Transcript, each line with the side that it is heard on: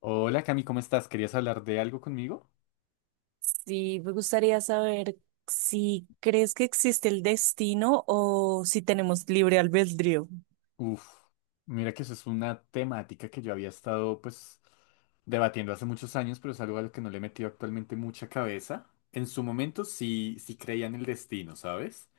left: Hola Cami, ¿cómo estás? ¿Querías hablar de algo conmigo?
right: Sí, me gustaría saber si crees que existe el destino o si tenemos libre albedrío.
left: Uf, mira que eso es una temática que yo había estado pues debatiendo hace muchos años, pero es algo a lo que no le he metido actualmente mucha cabeza. En su momento sí, sí creía en el destino, ¿sabes?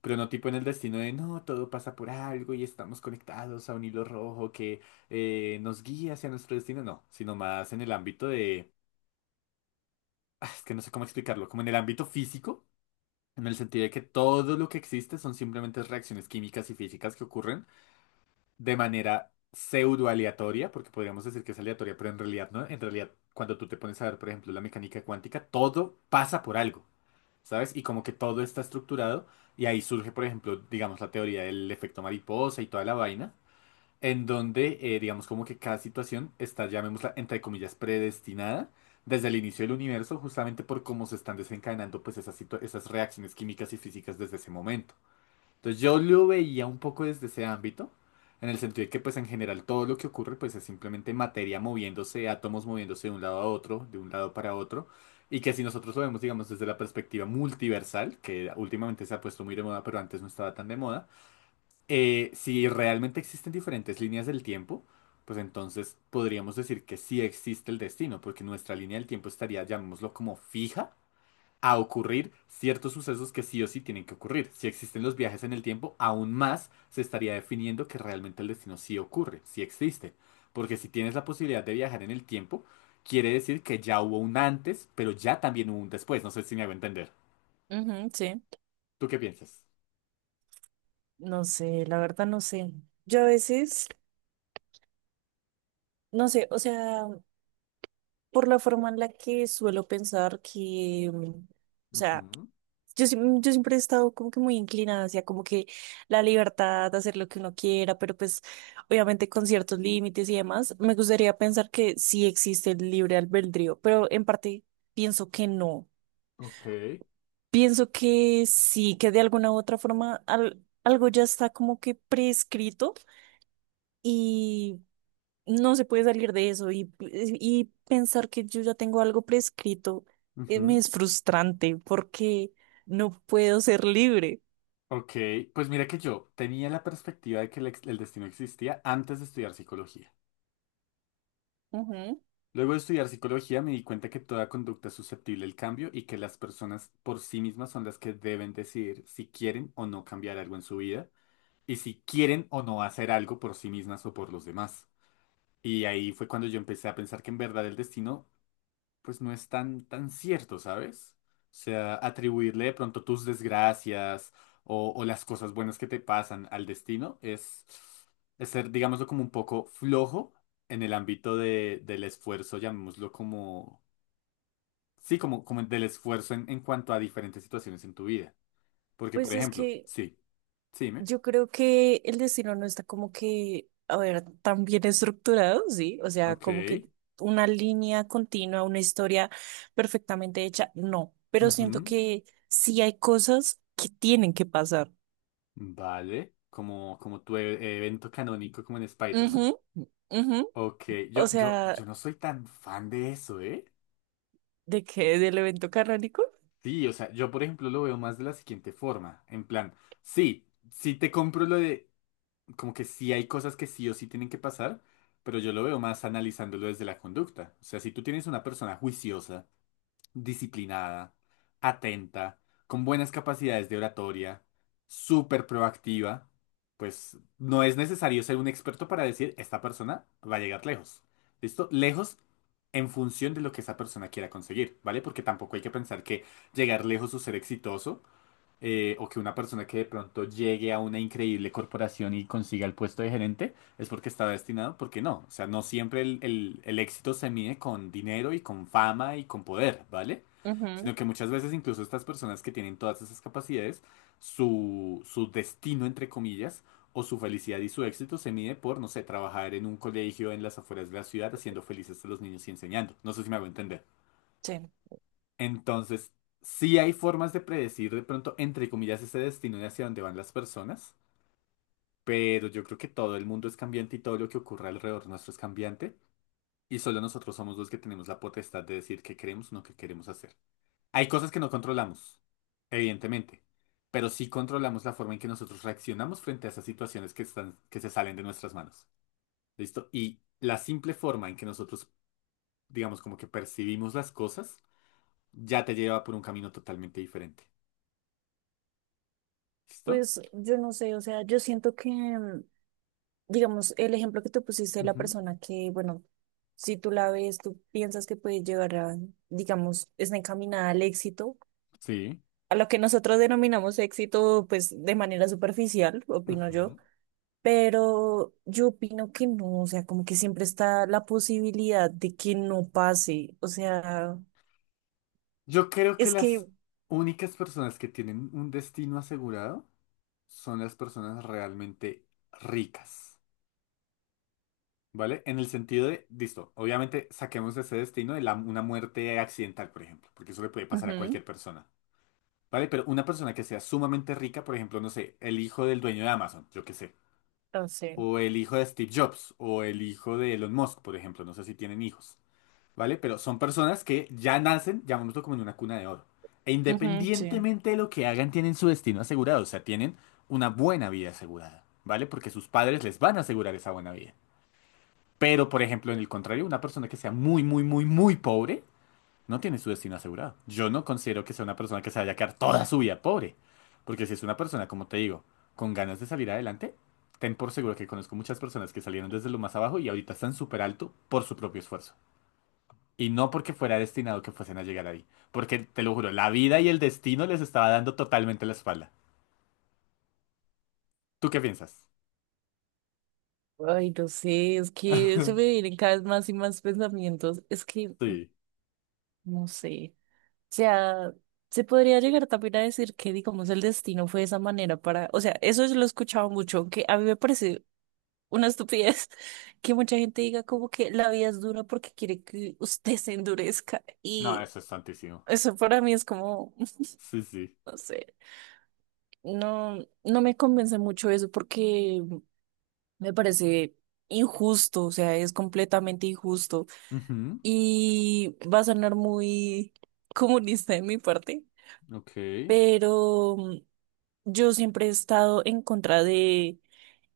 left: Pero no tipo en el destino de no, todo pasa por algo y estamos conectados a un hilo rojo que nos guía hacia nuestro destino, no, sino más en el ámbito de... Ah, es que no sé cómo explicarlo, como en el ámbito físico. En el sentido de que todo lo que existe son simplemente reacciones químicas y físicas que ocurren de manera pseudo aleatoria, porque podríamos decir que es aleatoria, pero en realidad no. En realidad, cuando tú te pones a ver, por ejemplo, la mecánica cuántica, todo pasa por algo, ¿sabes? Y como que todo está estructurado y ahí surge, por ejemplo, digamos, la teoría del efecto mariposa y toda la vaina en donde, digamos, como que cada situación está, llamémosla, entre comillas, predestinada desde el inicio del universo, justamente por cómo se están desencadenando, pues, esas, esas reacciones químicas y físicas desde ese momento. Entonces, yo lo veía un poco desde ese ámbito, en el sentido de que, pues, en general, todo lo que ocurre, pues, es simplemente materia moviéndose, átomos moviéndose de un lado a otro, de un lado para otro. Y que si nosotros lo vemos, digamos, desde la perspectiva multiversal, que últimamente se ha puesto muy de moda, pero antes no estaba tan de moda, si realmente existen diferentes líneas del tiempo, pues entonces podríamos decir que sí existe el destino, porque nuestra línea del tiempo estaría, llamémoslo como fija, a ocurrir ciertos sucesos que sí o sí tienen que ocurrir. Si existen los viajes en el tiempo, aún más se estaría definiendo que realmente el destino sí ocurre, sí existe. Porque si tienes la posibilidad de viajar en el tiempo, quiere decir que ya hubo un antes, pero ya también hubo un después. No sé si me hago entender.
right: Ujú, sí,
left: ¿Tú qué piensas?
right: no sé, la verdad no sé. Yo a veces, no sé, o sea, por la forma en la que suelo pensar que, o sea,
left: Ujú.
right: yo siempre he estado como que muy inclinada hacia como que la libertad de hacer lo que uno quiera, pero pues obviamente con ciertos límites y demás, me gustaría pensar que sí existe el libre albedrío, pero en parte pienso que no.
left: Ok.
right: Pienso que sí, que de alguna u otra forma algo ya está como que prescrito y no se puede salir de eso y pensar que yo ya tengo algo prescrito me
left: Ujú.
right: es frustrante porque no puedo ser libre.
left: Ok, pues mira que yo tenía la perspectiva de que el destino existía antes de estudiar psicología.
right: Ujú.
left: Luego de estudiar psicología me di cuenta que toda conducta es susceptible al cambio y que las personas por sí mismas son las que deben decidir si quieren o no cambiar algo en su vida y si quieren o no hacer algo por sí mismas o por los demás. Y ahí fue cuando yo empecé a pensar que en verdad el destino pues no es tan, tan cierto, ¿sabes? O sea, atribuirle de pronto tus desgracias o, las cosas buenas que te pasan al destino es ser, digámoslo, como un poco flojo en el ámbito de, del esfuerzo, llamémoslo como, sí, como, como del esfuerzo en cuanto a diferentes situaciones en tu vida. Porque, por
right: Pues es
left: ejemplo,
right: que
left: sí, sí, dime.
right: yo creo que el destino no está como que, a ver, tan bien estructurado, sí, o sea,
left: Ok,
right: como que una línea continua, una historia perfectamente hecha, no, pero siento
left: ujú,
right: que sí hay cosas que tienen que pasar.
left: vale, como, como tu evento canónico como en Spider-Man.
right: Ujú, ujú.
left: Ok,
right: O
left: yo, yo,
right: sea,
left: yo no soy tan fan de eso, ¿eh?
right: ¿de qué? ¿Del evento canónico?
left: Sí, o sea, yo por ejemplo lo veo más de la siguiente forma, en plan, sí, sí te compro lo de, como que sí hay cosas que sí o sí tienen que pasar, pero yo lo veo más analizándolo desde la conducta. O sea, si tú tienes una persona juiciosa, disciplinada, atenta, con buenas capacidades de oratoria, súper proactiva, pues no es necesario ser un experto para decir esta persona va a llegar lejos. ¿Listo? Lejos en función de lo que esa persona quiera conseguir, ¿vale? Porque tampoco hay que pensar que llegar lejos o ser exitoso, o que una persona que de pronto llegue a una increíble corporación y consiga el puesto de gerente, es porque está destinado, porque no. O sea, no siempre el éxito se mide con dinero y con fama y con poder, ¿vale?
right: Ujú,
left: Sino que muchas veces incluso estas personas que tienen todas esas capacidades, su destino, entre comillas, o su felicidad y su éxito se mide por, no sé, trabajar en un colegio en las afueras de la ciudad haciendo felices a los niños y enseñando. No sé si me hago entender.
right: sí.
left: Entonces, sí hay formas de predecir de pronto, entre comillas, ese destino de hacia dónde van las personas, pero yo creo que todo el mundo es cambiante y todo lo que ocurre alrededor nuestro es cambiante y solo nosotros somos los que tenemos la potestad de decir qué queremos o no qué queremos hacer. Hay cosas que no controlamos, evidentemente, pero sí controlamos la forma en que nosotros reaccionamos frente a esas situaciones que están, que se salen de nuestras manos. ¿Listo? Y la simple forma en que nosotros, digamos, como que percibimos las cosas, ya te lleva por un camino totalmente diferente. ¿Listo?
right: Pues yo no sé, o sea, yo siento que, digamos, el ejemplo que tú pusiste de la
left: Ujú.
right: persona que, bueno, si tú la ves, tú piensas que puede llegar a, digamos, está encaminada al éxito,
left: Sí.
right: a lo que nosotros denominamos éxito, pues de manera superficial, opino yo,
left: Ujú.
right: pero yo opino que no, o sea, como que siempre está la posibilidad de que no pase, o sea,
left: Yo creo que
right: es que,
left: las únicas personas que tienen un destino asegurado son las personas realmente ricas, ¿vale? En el sentido de, listo, obviamente saquemos ese destino de una muerte accidental, por ejemplo, porque eso le puede pasar a
right: ujú,
left: cualquier persona, ¿vale? Pero una persona que sea sumamente rica, por ejemplo, no sé, el hijo del dueño de Amazon, yo qué sé,
right: no sé,
left: o el hijo de Steve Jobs, o el hijo de Elon Musk, por ejemplo, no sé si tienen hijos. ¿Vale? Pero son personas que ya nacen, llamémoslo como en una cuna de oro. E
right: ujú, sí.
left: independientemente de lo que hagan, tienen su destino asegurado, o sea, tienen una buena vida asegurada, ¿vale? Porque sus padres les van a asegurar esa buena vida. Pero, por ejemplo, en el contrario, una persona que sea muy, muy, muy, muy pobre, no tiene su destino asegurado. Yo no considero que sea una persona que se vaya a quedar toda su vida pobre. Porque si es una persona, como te digo, con ganas de salir adelante, ten por seguro que conozco muchas personas que salieron desde lo más abajo y ahorita están súper alto por su propio esfuerzo. Y no porque fuera destinado que fuesen a llegar ahí. Porque, te lo juro, la vida y el destino les estaba dando totalmente la espalda. ¿Tú qué piensas?
right: Ay, no sé, es que se me vienen cada vez más y más pensamientos, es que,
left: Sí.
right: no sé, o sea, se podría llegar también a decir que, digamos, el destino fue de esa manera para, o sea, eso yo lo he escuchado mucho, que a mí me parece una estupidez que mucha gente diga como que la vida es dura porque quiere que usted se endurezca
left: No,
right: y
left: eso es santísimo.
right: eso para mí es como,
left: Sí, sí.
right: no sé, no me convence mucho eso porque me parece injusto, o sea, es completamente injusto
left: Ujú.
right: y va a sonar muy comunista de mi parte,
left: Ok,
right: pero yo siempre he estado en contra de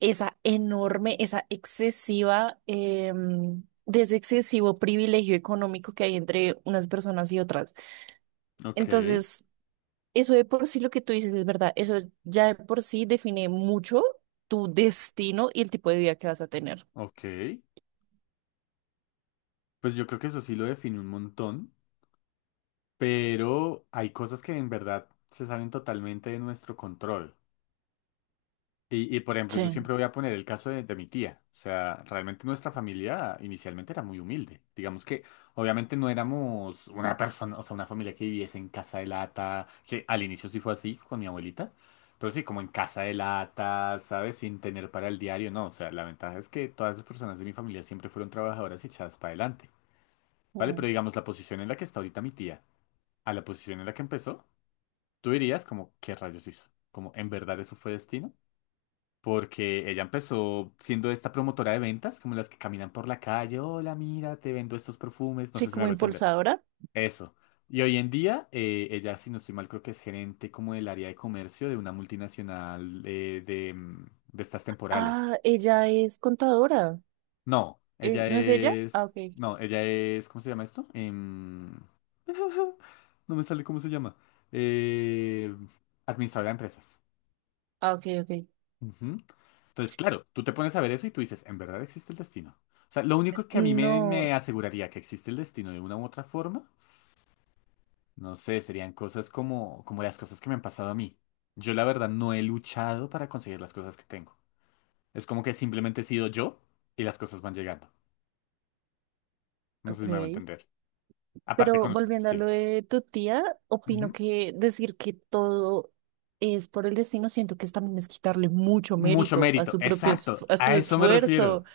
right: esa enorme, de ese excesivo privilegio económico que hay entre unas personas y otras.
left: ok,
right: Entonces, eso de por sí lo que tú dices es verdad, eso ya de por sí define mucho tu destino y el tipo de vida que vas a tener.
left: ok. Pues yo creo que eso sí lo define un montón, pero hay cosas que en verdad se salen totalmente de nuestro control. Y, por ejemplo, yo
right: Sí.
left: siempre voy a poner el caso de mi tía. O sea, realmente nuestra familia inicialmente era muy humilde. Digamos que obviamente no éramos una persona, o sea, una familia que viviese en casa de lata, que al inicio sí fue así con mi abuelita, pero sí, como en casa de lata, ¿sabes? Sin tener para el diario, no. O sea, la ventaja es que todas las personas de mi familia siempre fueron trabajadoras y echadas para adelante. ¿Vale?
right: Mm.
left: Pero digamos, la posición en la que está ahorita mi tía, a la posición en la que empezó, tú dirías como, ¿qué rayos hizo? Como, ¿en verdad eso fue destino? Porque ella empezó siendo esta promotora de ventas, como las que caminan por la calle, hola, mira, te vendo estos perfumes, no
right: Sí,
left: sé si me
right: como
left: hago entender.
right: impulsadora.
left: Eso. Y hoy en día, ella, si no estoy mal, creo que es gerente como del área de comercio de una multinacional, de, de estas temporales.
right: Ah, ella es contadora.
left: No, ella
right: ¿No es ella? Ah, ok.
left: es... No, ella es... ¿Cómo se llama esto? Em, no me sale cómo se llama. Eh, Administradora de empresas.
right: Ah, ok, ok.
left: Ujú. Entonces, claro, tú te pones a ver eso y tú dices, ¿en verdad existe el destino? O sea, lo único que a mí me,
right: No,
left: me aseguraría que existe el destino de una u otra forma, no sé, serían cosas como, como las cosas que me han pasado a mí. Yo la verdad no he luchado para conseguir las cosas que tengo. Es como que simplemente he sido yo y las cosas van llegando. No sé si
right: ok.
left: me va a entender. Aparte
right: Pero
left: con...
right: volviendo a lo
left: Sí.
right: de tu tía, opino
left: Ujú.
right: que decir que todo es por el destino, siento que es también es quitarle mucho
left: Mucho
right: mérito a
left: mérito.
right: su propio,
left: Exacto.
right: a su
left: A eso me
right: esfuerzo.
left: refiero.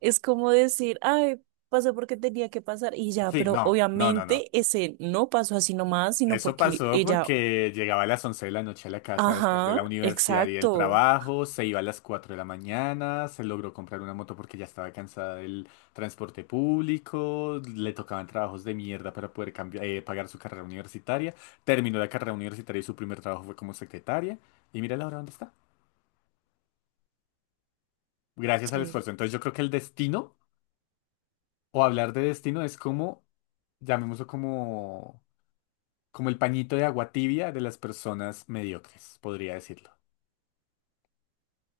right: Es como decir, ay, pasó porque tenía que pasar y ya,
left: Sí,
right: pero
left: no, no, no, no.
right: obviamente ese no pasó así nomás, sino
left: Eso
right: porque
left: pasó
right: ella,
left: porque llegaba a las 11 de la noche a la casa después de
right: ajá,
left: la universidad y del
right: exacto.
left: trabajo, se iba a las 4 de la mañana, se logró comprar una moto porque ya estaba cansada del transporte público, le tocaban trabajos de mierda para poder cambiar, pagar su carrera universitaria, terminó la carrera universitaria y su primer trabajo fue como secretaria y mira la hora dónde está. Gracias al
right: Sí.
left: esfuerzo. Entonces yo creo que el destino o hablar de destino es como, llamémoslo como, como el pañito de agua tibia de las personas mediocres, podría decirlo.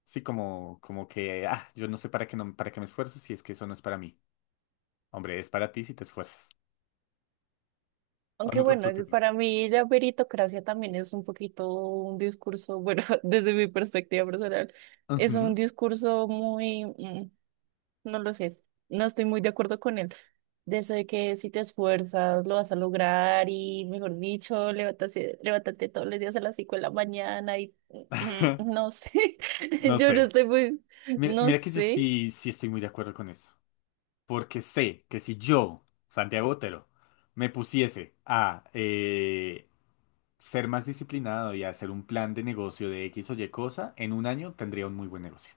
left: Sí, como, como que, ah, yo no sé para qué, no, para qué me esfuerzo si es que eso no es para mí. Hombre, es para ti si te esfuerzas. ¿O
right: Aunque
left: no, o
right: bueno,
left: tú qué piensas?
right: para mí la meritocracia también es un poquito un discurso, bueno, desde mi perspectiva personal, es
left: Ujú.
right: un discurso muy... No lo sé, no estoy muy de acuerdo con él. De eso de que si te esfuerzas lo vas a lograr y, mejor dicho, levántate todos los días a las 5 de la mañana y mm, no sé,
left: No
right: yo no
left: sé.
right: estoy muy,
left: Mira,
right: no
left: mira que yo
right: sé,
left: sí, sí estoy muy de acuerdo con eso. Porque sé que si yo, Santiago Otero, me pusiese a ser más disciplinado y a hacer un plan de negocio de X o Y cosa, en un año tendría un muy buen negocio.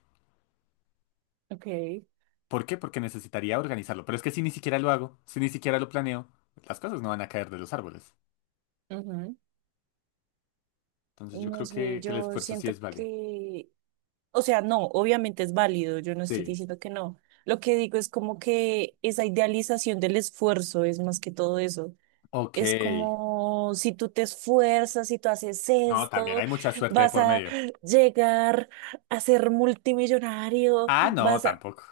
right: ok,
left: ¿Por qué? Porque necesitaría organizarlo. Pero es que si ni siquiera lo hago, si ni siquiera lo planeo, las cosas no van a caer de los árboles.
right: ujú,
left: Entonces yo
right: no
left: creo
right: sé,
left: que el
right: yo
left: esfuerzo sí
right: siento
left: es válido.
right: que, o sea, no, obviamente es válido, yo no estoy
left: Sí.
right: diciendo que no. Lo que digo es como que esa idealización del esfuerzo es más que todo eso.
left: Ok.
right: Es como si tú te esfuerzas, si tú haces
left: No, también
right: esto,
left: hay mucha suerte de
right: vas
left: por
right: a
left: medio.
right: llegar a ser multimillonario,
left: Ah, no,
right: vas a,
left: tampoco.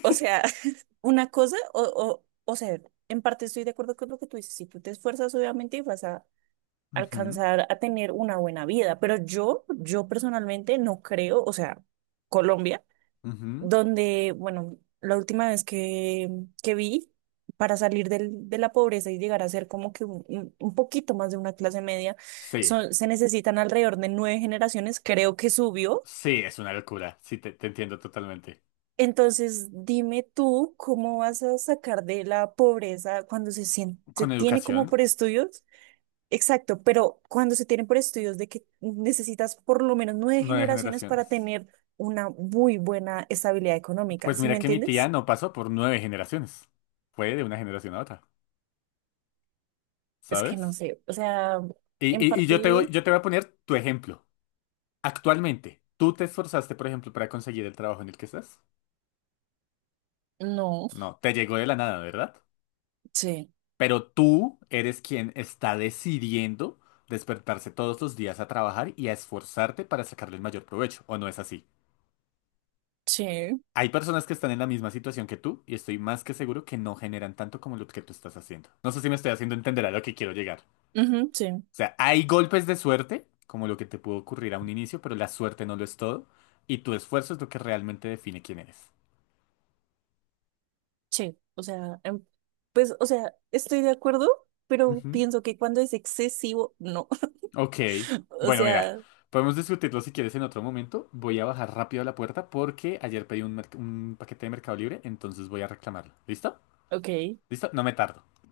right: o sea, una cosa, o sea, en parte estoy de acuerdo con lo que tú dices, si tú te esfuerzas, obviamente vas a
left: Ujú,
right: alcanzar a tener una buena vida, pero yo personalmente no creo, o sea, Colombia
left: ujú.
right: donde, bueno, la última vez que vi, para salir de la pobreza y llegar a ser como que un, poquito más de una clase media,
left: Sí,
right: son, se necesitan alrededor de 9 generaciones, creo que subió.
left: sí, es una locura. Sí, te entiendo totalmente.
right: Entonces, dime tú, ¿cómo vas a sacar de la pobreza cuando se
left: Con
right: tiene
left: educación,
right: como por estudios? Exacto, pero cuando se tienen por estudios de que necesitas por lo menos nueve
left: nueve
right: generaciones para
left: generaciones.
right: tener una muy buena estabilidad económica,
left: Pues
right: ¿sí me
left: mira que mi tía
right: entiendes?
left: no pasó por 9 generaciones. Fue de una generación a otra,
right: Es que no
left: ¿sabes?
right: sé, o sea,
left: Y,
right: en
left: y- y
right: parte,
left: yo te voy a poner tu ejemplo. Actualmente, ¿tú te esforzaste, por ejemplo, para conseguir el trabajo en el que estás?
right: no,
left: No, te llegó de la nada, ¿verdad?
right: sí,
left: Pero tú eres quien está decidiendo despertarse todos los días a trabajar y a esforzarte para sacarle el mayor provecho, ¿o no es así?
right: sí,
left: Hay personas que están en la misma situación que tú y estoy más que seguro que no generan tanto como lo que tú estás haciendo. No sé si me estoy haciendo entender a lo que quiero llegar. O
right: ujú, sí,
left: sea, hay golpes de suerte, como lo que te pudo ocurrir a un inicio, pero la suerte no lo es todo y tu esfuerzo es lo que realmente define quién eres.
right: sí, o sea, pues, o sea, estoy de acuerdo, pero
left: Ujú.
right: pienso que cuando es excesivo, no,
left: Ok.
right: o
left: Bueno, mira,
right: sea,
left: podemos discutirlo si quieres en otro momento. Voy a bajar rápido a la puerta porque ayer pedí un, un paquete de Mercado Libre, entonces voy a reclamarlo. ¿Listo?
right: ok,
left: ¿Listo? No me tardo.